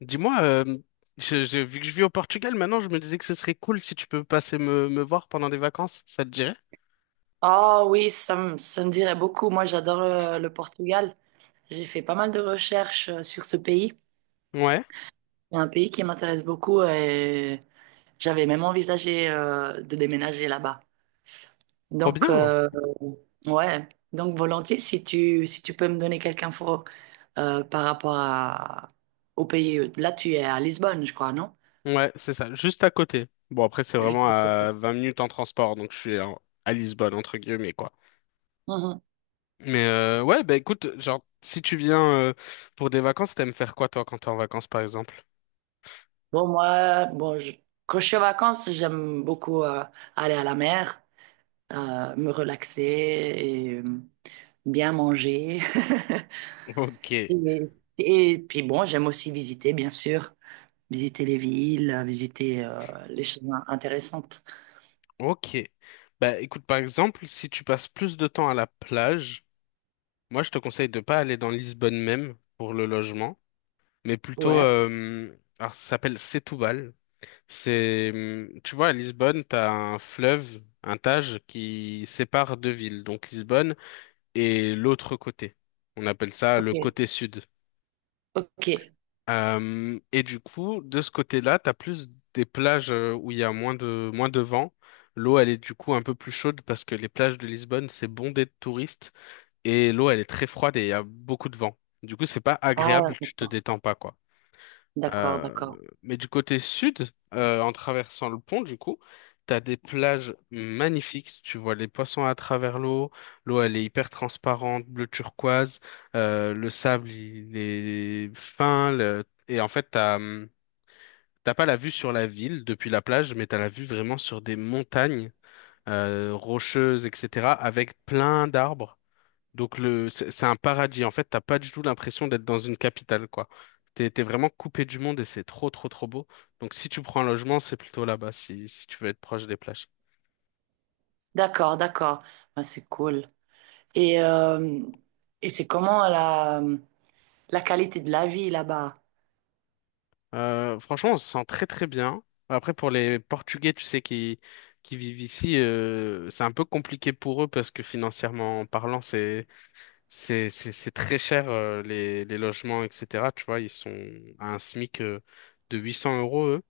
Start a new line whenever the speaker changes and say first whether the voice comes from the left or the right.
left: Dis-moi, vu que je vis au Portugal maintenant, je me disais que ce serait cool si tu peux passer me voir pendant des vacances, ça te dirait?
right: Ah oui, ça me dirait beaucoup. Moi, j'adore le Portugal. J'ai fait pas mal de recherches sur ce pays.
left: Ouais,
right: C'est un pays qui m'intéresse beaucoup et j'avais même envisagé de déménager là-bas.
left: trop
right: Donc,
left: bien.
right: euh, ouais. Donc, volontiers, si tu peux me donner quelques infos par rapport à, au pays. Là, tu es à Lisbonne, je crois, non?
left: Ouais, c'est ça, juste à côté. Bon, après, c'est
right: Je-
left: vraiment à 20 minutes en transport, donc je suis à Lisbonne, entre guillemets, quoi.
right: Mhm.
left: Mais ouais, bah écoute, genre, si tu viens euh, pour des vacances, t'aimes faire quoi toi quand t'es en vacances par exemple?
right: Bon, moi, bon, je- Quand je suis en vacances, j'aime beaucoup aller à la mer. Me relaxer et bien manger.
left: Ok,
right: Et, et puis bon, j'aime aussi visiter, bien sûr, visiter les villes, visiter les choses intéressantes.
left: ok. Bah écoute, par exemple, si tu passes plus de temps à la plage, moi je te conseille de pas aller dans Lisbonne même pour le logement, mais plutôt,
right: Ouais,
left: alors ça s'appelle Setúbal. C'est, tu vois, à Lisbonne, t'as un fleuve, un Tage, qui sépare deux villes, donc Lisbonne et l'autre côté. On appelle ça le
right: ok,
left: côté sud.
right: ok.
left: Et du coup, de ce côté-là, t'as plus des plages où il y a moins de vent. L'eau, elle est du coup un peu plus chaude parce que les plages de Lisbonne, c'est bondé de touristes et l'eau, elle est très froide et il y a beaucoup de vent. Du coup, c'est pas
right: Ah,
left: agréable, tu te
right: d'accord,
left: détends pas, quoi.
right: d'accord,
left: Euh,
right: d'accord.
left: mais du côté sud, en traversant le pont, du coup, t'as des plages magnifiques. Tu vois les poissons à travers l'eau. L'eau, elle est hyper transparente, bleu turquoise. Le sable, il est fin. Et en fait, t'as pas la vue sur la ville depuis la plage, mais t'as la vue vraiment sur des montagnes rocheuses, etc., avec plein d'arbres. Donc le, c'est un paradis. En fait, t'as pas du tout l'impression d'être dans une capitale, quoi. T'es vraiment coupé du monde et c'est trop, trop, trop beau. Donc si tu prends un logement, c'est plutôt là-bas, si tu veux être proche des plages.
right: D'accord, d'accord. Ah, c'est cool. Et, euh, et c'est comment la qualité de la vie là-bas?
left: Franchement, on se sent très, très bien. Après, pour les Portugais, tu sais, qui vivent ici, c'est un peu compliqué pour eux parce que financièrement parlant, c'est très cher, les logements, etc. Tu vois, ils sont à un SMIC, de 800 euros, eux.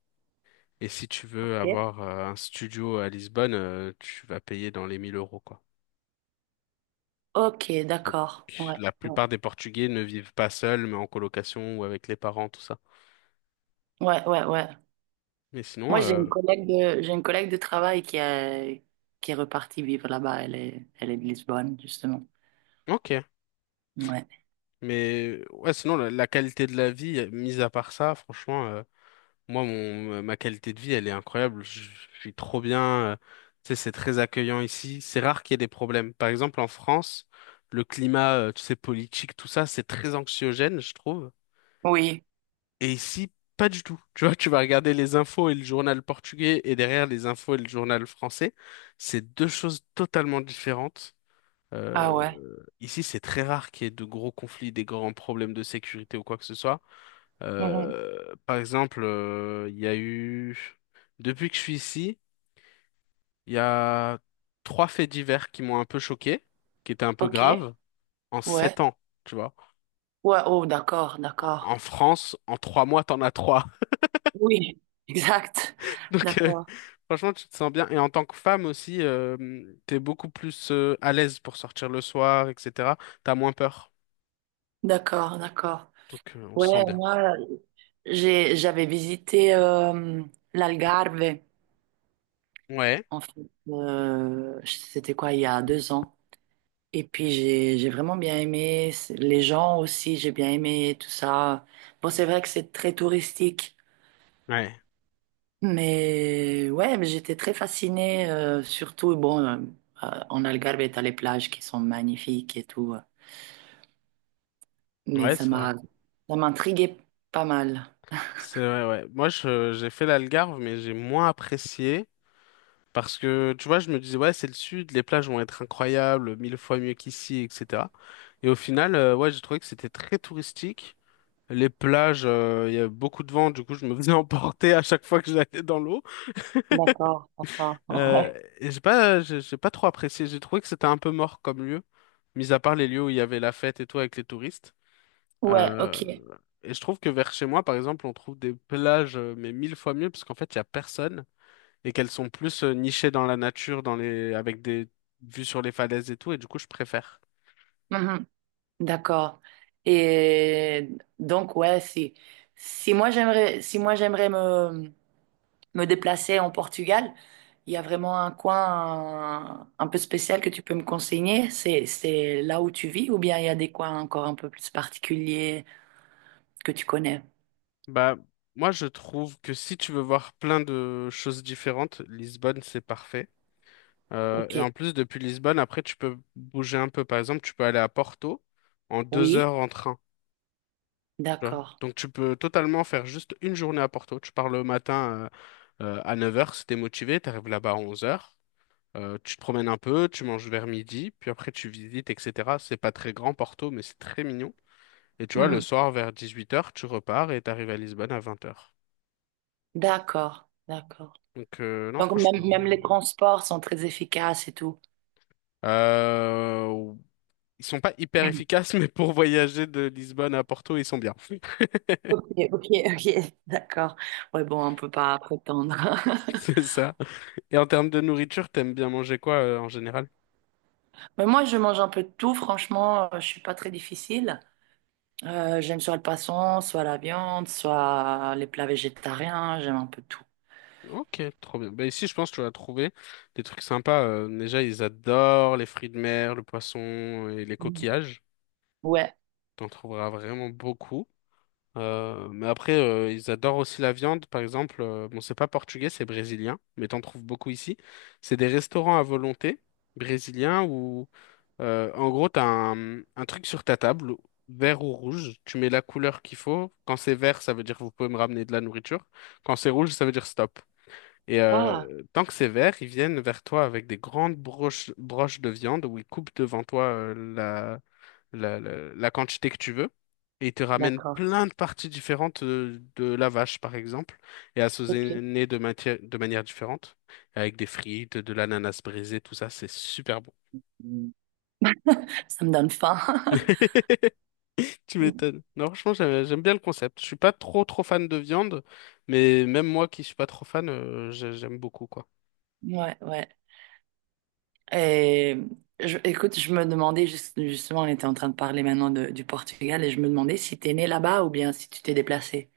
left: Et si tu veux
right: Ok.
left: avoir un studio à Lisbonne, tu vas payer dans les 1 000 euros, quoi.
right: Ok,
left: Donc,
right: d'accord. Ouais,
left: la
right: ouais,
left: plupart des Portugais ne vivent pas seuls, mais en colocation ou avec les parents, tout ça.
right: ouais, ouais, ouais.
left: Mais sinon,
right: Moi, j'ai une collègue de travail qui est repartie vivre là-bas. Elle est de Lisbonne, justement.
left: ok.
right: Ouais.
left: Mais ouais, sinon, la qualité de la vie, mise à part ça, franchement, moi, ma qualité de vie, elle est incroyable. Je suis trop bien. euh, tu sais, c'est très accueillant ici. C'est rare qu'il y ait des problèmes. Par exemple, en France, le climat, tu sais, politique, tout ça, c'est très anxiogène, je trouve.
right: Oui.
left: Et ici, pas du tout. Tu vois, tu vas regarder les infos et le journal portugais et derrière les infos et le journal français. C'est deux choses totalement différentes.
right: Ah
left: Euh,
right: ouais.
left: ici, c'est très rare qu'il y ait de gros conflits, des grands problèmes de sécurité ou quoi que ce soit.
right: Mhm.
left: Par exemple, il y a eu. Depuis que je suis ici, il y a trois faits divers qui m'ont un peu choqué, qui étaient un peu
right: OK.
left: graves, en sept
right: Ouais.
left: ans, tu vois.
right: Ouais. Oh, d'accord,
left: En
right: d'accord.
left: en France, en 3 mois, t'en as trois.
right: Oui, exact.
left: Donc,
right: D'accord,
left: franchement, tu te sens bien. Et en tant que femme aussi, t'es beaucoup plus à l'aise pour sortir le soir, etc. T'as moins peur.
right: d'accord, d'accord.
left: Donc, on se sent
right: Ouais,
left: bien, quoi.
right: moi, j'avais visité l'Algarve,
left: Ouais,
right: en fait. C'était quoi, il y a 2 ans. Et puis j'ai vraiment bien aimé les gens aussi, j'ai bien aimé tout ça. Bon, c'est vrai que c'est très touristique,
left: ouais,
right: mais ouais, mais j'étais très fascinée, surtout, en Algarve, t'as les plages qui sont magnifiques et tout, mais
left: ouais, c'est vrai.
right: ça m'intriguait pas mal.
left: C'est vrai, ouais. Moi, j'ai fait l'Algarve, mais j'ai moins apprécié. Parce que, tu vois, je me disais, ouais, c'est le sud, les plages vont être incroyables, mille fois mieux qu'ici, etc. Et au final, ouais, j'ai trouvé que c'était très touristique. Les plages, il y avait beaucoup de vent, du coup, je me faisais emporter à chaque fois que j'allais dans l'eau.
right: D'accord, d'accord.
left: Euh,
right: Ouais.
left: et j'ai pas trop apprécié. J'ai trouvé que c'était un peu mort comme lieu, mis à part les lieux où il y avait la fête et tout avec les touristes.
right: Ouais,
left: Euh,
right: ok.
left: et je trouve que vers chez moi, par exemple, on trouve des plages, mais mille fois mieux, parce qu'en fait, il y a personne et qu'elles sont plus nichées dans la nature, avec des vues sur les falaises et tout. Et du coup, je préfère.
right: Mhm. D'accord. Et donc ouais, si moi j'aimerais me déplaçais en Portugal, il y a vraiment un coin un peu spécial que tu peux me conseiller. C'est là où tu vis ou bien il y a des coins encore un peu plus particuliers que tu connais?
left: Bah, moi, je trouve que si tu veux voir plein de choses différentes, Lisbonne, c'est parfait. Euh,
right: Ok.
left: et en plus, depuis Lisbonne, après, tu peux bouger un peu. Par exemple, tu peux aller à Porto en deux
right: Oui,
left: heures en train. Tu vois.
right: d'accord.
left: Donc, tu peux totalement faire juste une journée à Porto. Tu pars le matin à 9h, si t'es motivé, t'arrives là-bas à 11h. Tu te promènes un peu, tu manges vers midi, puis après tu visites, etc. C'est pas très grand Porto, mais c'est très mignon. Et tu vois, le
right: Mhm.
left: soir vers 18h, tu repars et t'arrives à Lisbonne à 20h.
right: D'accord, d'accord.
left: Donc, non,
right: Donc, même,
left: franchement.
right: même les transports sont très efficaces et tout.
left: euh, Ils sont pas hyper efficaces, mais pour voyager de Lisbonne à Porto, ils sont bien.
right: Ok, ok, ok, d'accord. Ouais, bon, on peut pas prétendre.
left: C'est ça. Et en termes de nourriture, t'aimes bien manger quoi en général?
right: Mais moi, je mange un peu de tout, franchement, je suis pas très difficile. J'aime soit le poisson, soit la viande, soit les plats végétariens, j'aime un peu tout.
left: Ok, trop bien. Bah ici, je pense que tu vas trouver des trucs sympas. Déjà, ils adorent les fruits de mer, le poisson et les
right: Mhm.
left: coquillages.
right: Ouais.
left: T'en trouveras vraiment beaucoup. Mais après, ils adorent aussi la viande, par exemple. Bon, c'est pas portugais, c'est brésilien, mais t'en trouves beaucoup ici. C'est des restaurants à volonté brésiliens. Où Euh, en gros, tu as un truc sur ta table, vert ou rouge. Tu mets la couleur qu'il faut. Quand c'est vert, ça veut dire vous pouvez me ramener de la nourriture. Quand c'est rouge, ça veut dire stop. Et
right: Ah,
left: tant que c'est vert, ils viennent vers toi avec des grandes broches, broches de viande où ils coupent devant toi la quantité que tu veux. Et ils te ramènent
right: d'accord.
left: plein de parties différentes de la vache, par exemple, et
right: Ok.
left: assaisonnées de manière différente, avec des frites, de l'ananas brisé, tout ça, c'est super bon.
right: Mm. Ça me donne faim.
left: Tu m'étonnes. Non, franchement, j'aime bien le concept. Je suis pas trop trop fan de viande, mais même moi qui suis pas trop fan, j'aime beaucoup quoi.
right: Ouais, ouais. Et écoute, je me demandais, justement, on était en train de parler maintenant du Portugal, et je me demandais si t'es né là-bas ou bien si tu t'es déplacé.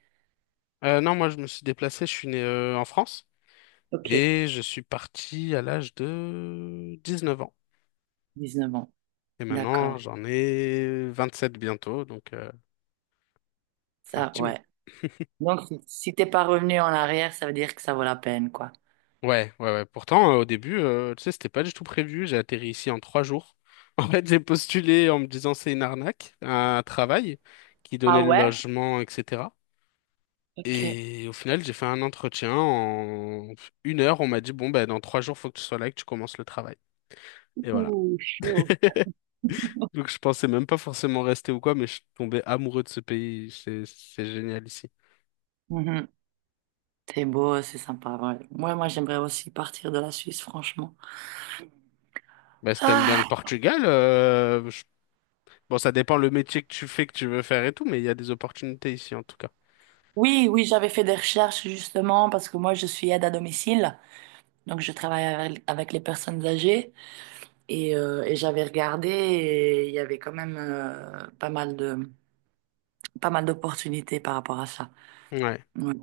left: Non, moi je me suis déplacé, je suis né en France
right: Ok.
left: et je suis parti à l'âge de 19 ans.
right: 19 ans.
left: Et maintenant,
right: D'accord.
left: j'en ai 27 bientôt, donc ça fait un
right: Ça,
left: petit mot.
right: ouais. Donc, si si t'es pas revenu en arrière, ça veut dire que ça vaut la peine, quoi.
left: Ouais, ouais, ouais. Pourtant, au début, tu sais, c'était pas du tout prévu. J'ai atterri ici en 3 jours. En fait, j'ai postulé en me disant c'est une arnaque, un travail qui
right: Ah
left: donnait le
right: ouais?
left: logement, etc.
right: Ok.
left: Et au final, j'ai fait un entretien. En une heure, on m'a dit, bon, ben, dans 3 jours, faut que tu sois là et que tu commences le travail. Et voilà.
right: Ouh, chaud.
left: Donc, je pensais même pas forcément rester ou quoi, mais je suis tombé amoureux de ce pays. C'est génial ici.
right: C'est beau, c'est sympa, ouais. Moi, moi, j'aimerais aussi partir de la Suisse, franchement.
left: Bah, si t'aimes bien le
right: Ah,
left: Portugal, bon, ça dépend le métier que tu fais, que tu veux faire et tout, mais il y a des opportunités ici, en tout cas.
right: oui, oui, j'avais fait des recherches justement parce que moi, je suis aide à domicile, donc je travaille avec les personnes âgées et j'avais regardé et il y avait quand même pas mal de, pas mal d'opportunités par rapport à ça.
left: Ouais.
right: Ouais,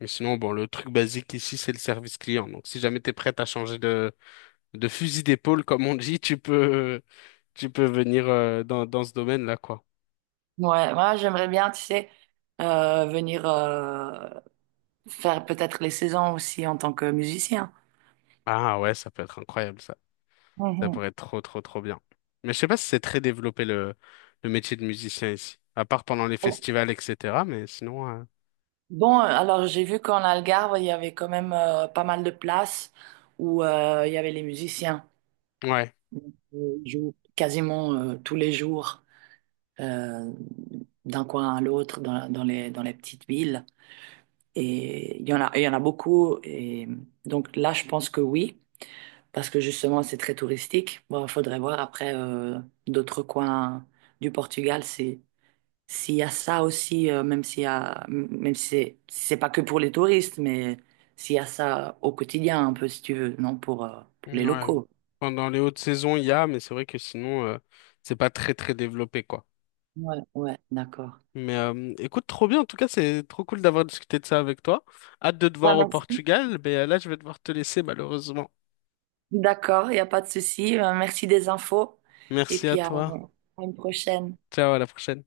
left: Et sinon, bon, le truc basique ici, c'est le service client. Donc, si jamais t'es prête à changer de fusil d'épaule, comme on dit, tu peux venir, dans ce domaine-là, quoi.
right: ouais, moi, j'aimerais bien, tu sais, venir faire peut-être les saisons aussi en tant que musicien.
left: Ah ouais, ça peut être incroyable ça. Ça pourrait être trop trop trop bien. Mais je sais pas si c'est très développé le métier de musicien ici. À part pendant les
right: Mhm.
left: festivals, etc. Mais sinon,
right: Bon, alors j'ai vu qu'en Algarve, il y avait quand même pas mal de places où il y avait les musiciens.
left: ouais.
right: Donc, ils jouent quasiment tous les jours euh, d'un coin à l'autre dans les petites villes. Et il y en a beaucoup. Et donc là, je pense que oui, parce que justement, c'est très touristique. Bon, il faudrait voir après d'autres coins du Portugal si, s'il y a ça aussi, même s'il y a, même si c'est pas que pour les touristes, mais s'il y a ça au quotidien, un peu, si tu veux, non, pour les
left: Ouais.
right: locaux.
left: Pendant les hautes saisons, il y a, mais c'est vrai que sinon, c'est pas très très développé quoi.
right: Ouais, ouais, d'accord.
left: Mais écoute, trop bien. En tout cas, c'est trop cool d'avoir discuté de ça avec toi. Hâte de te
right: Bah,
left: voir au
right: merci.
left: Portugal. Mais là, je vais devoir te laisser malheureusement.
right: D'accord, il n'y a pas de souci. Merci des infos. Et
left: Merci à
right: puis
left: toi.
right: à une prochaine.
left: Ciao, à la prochaine.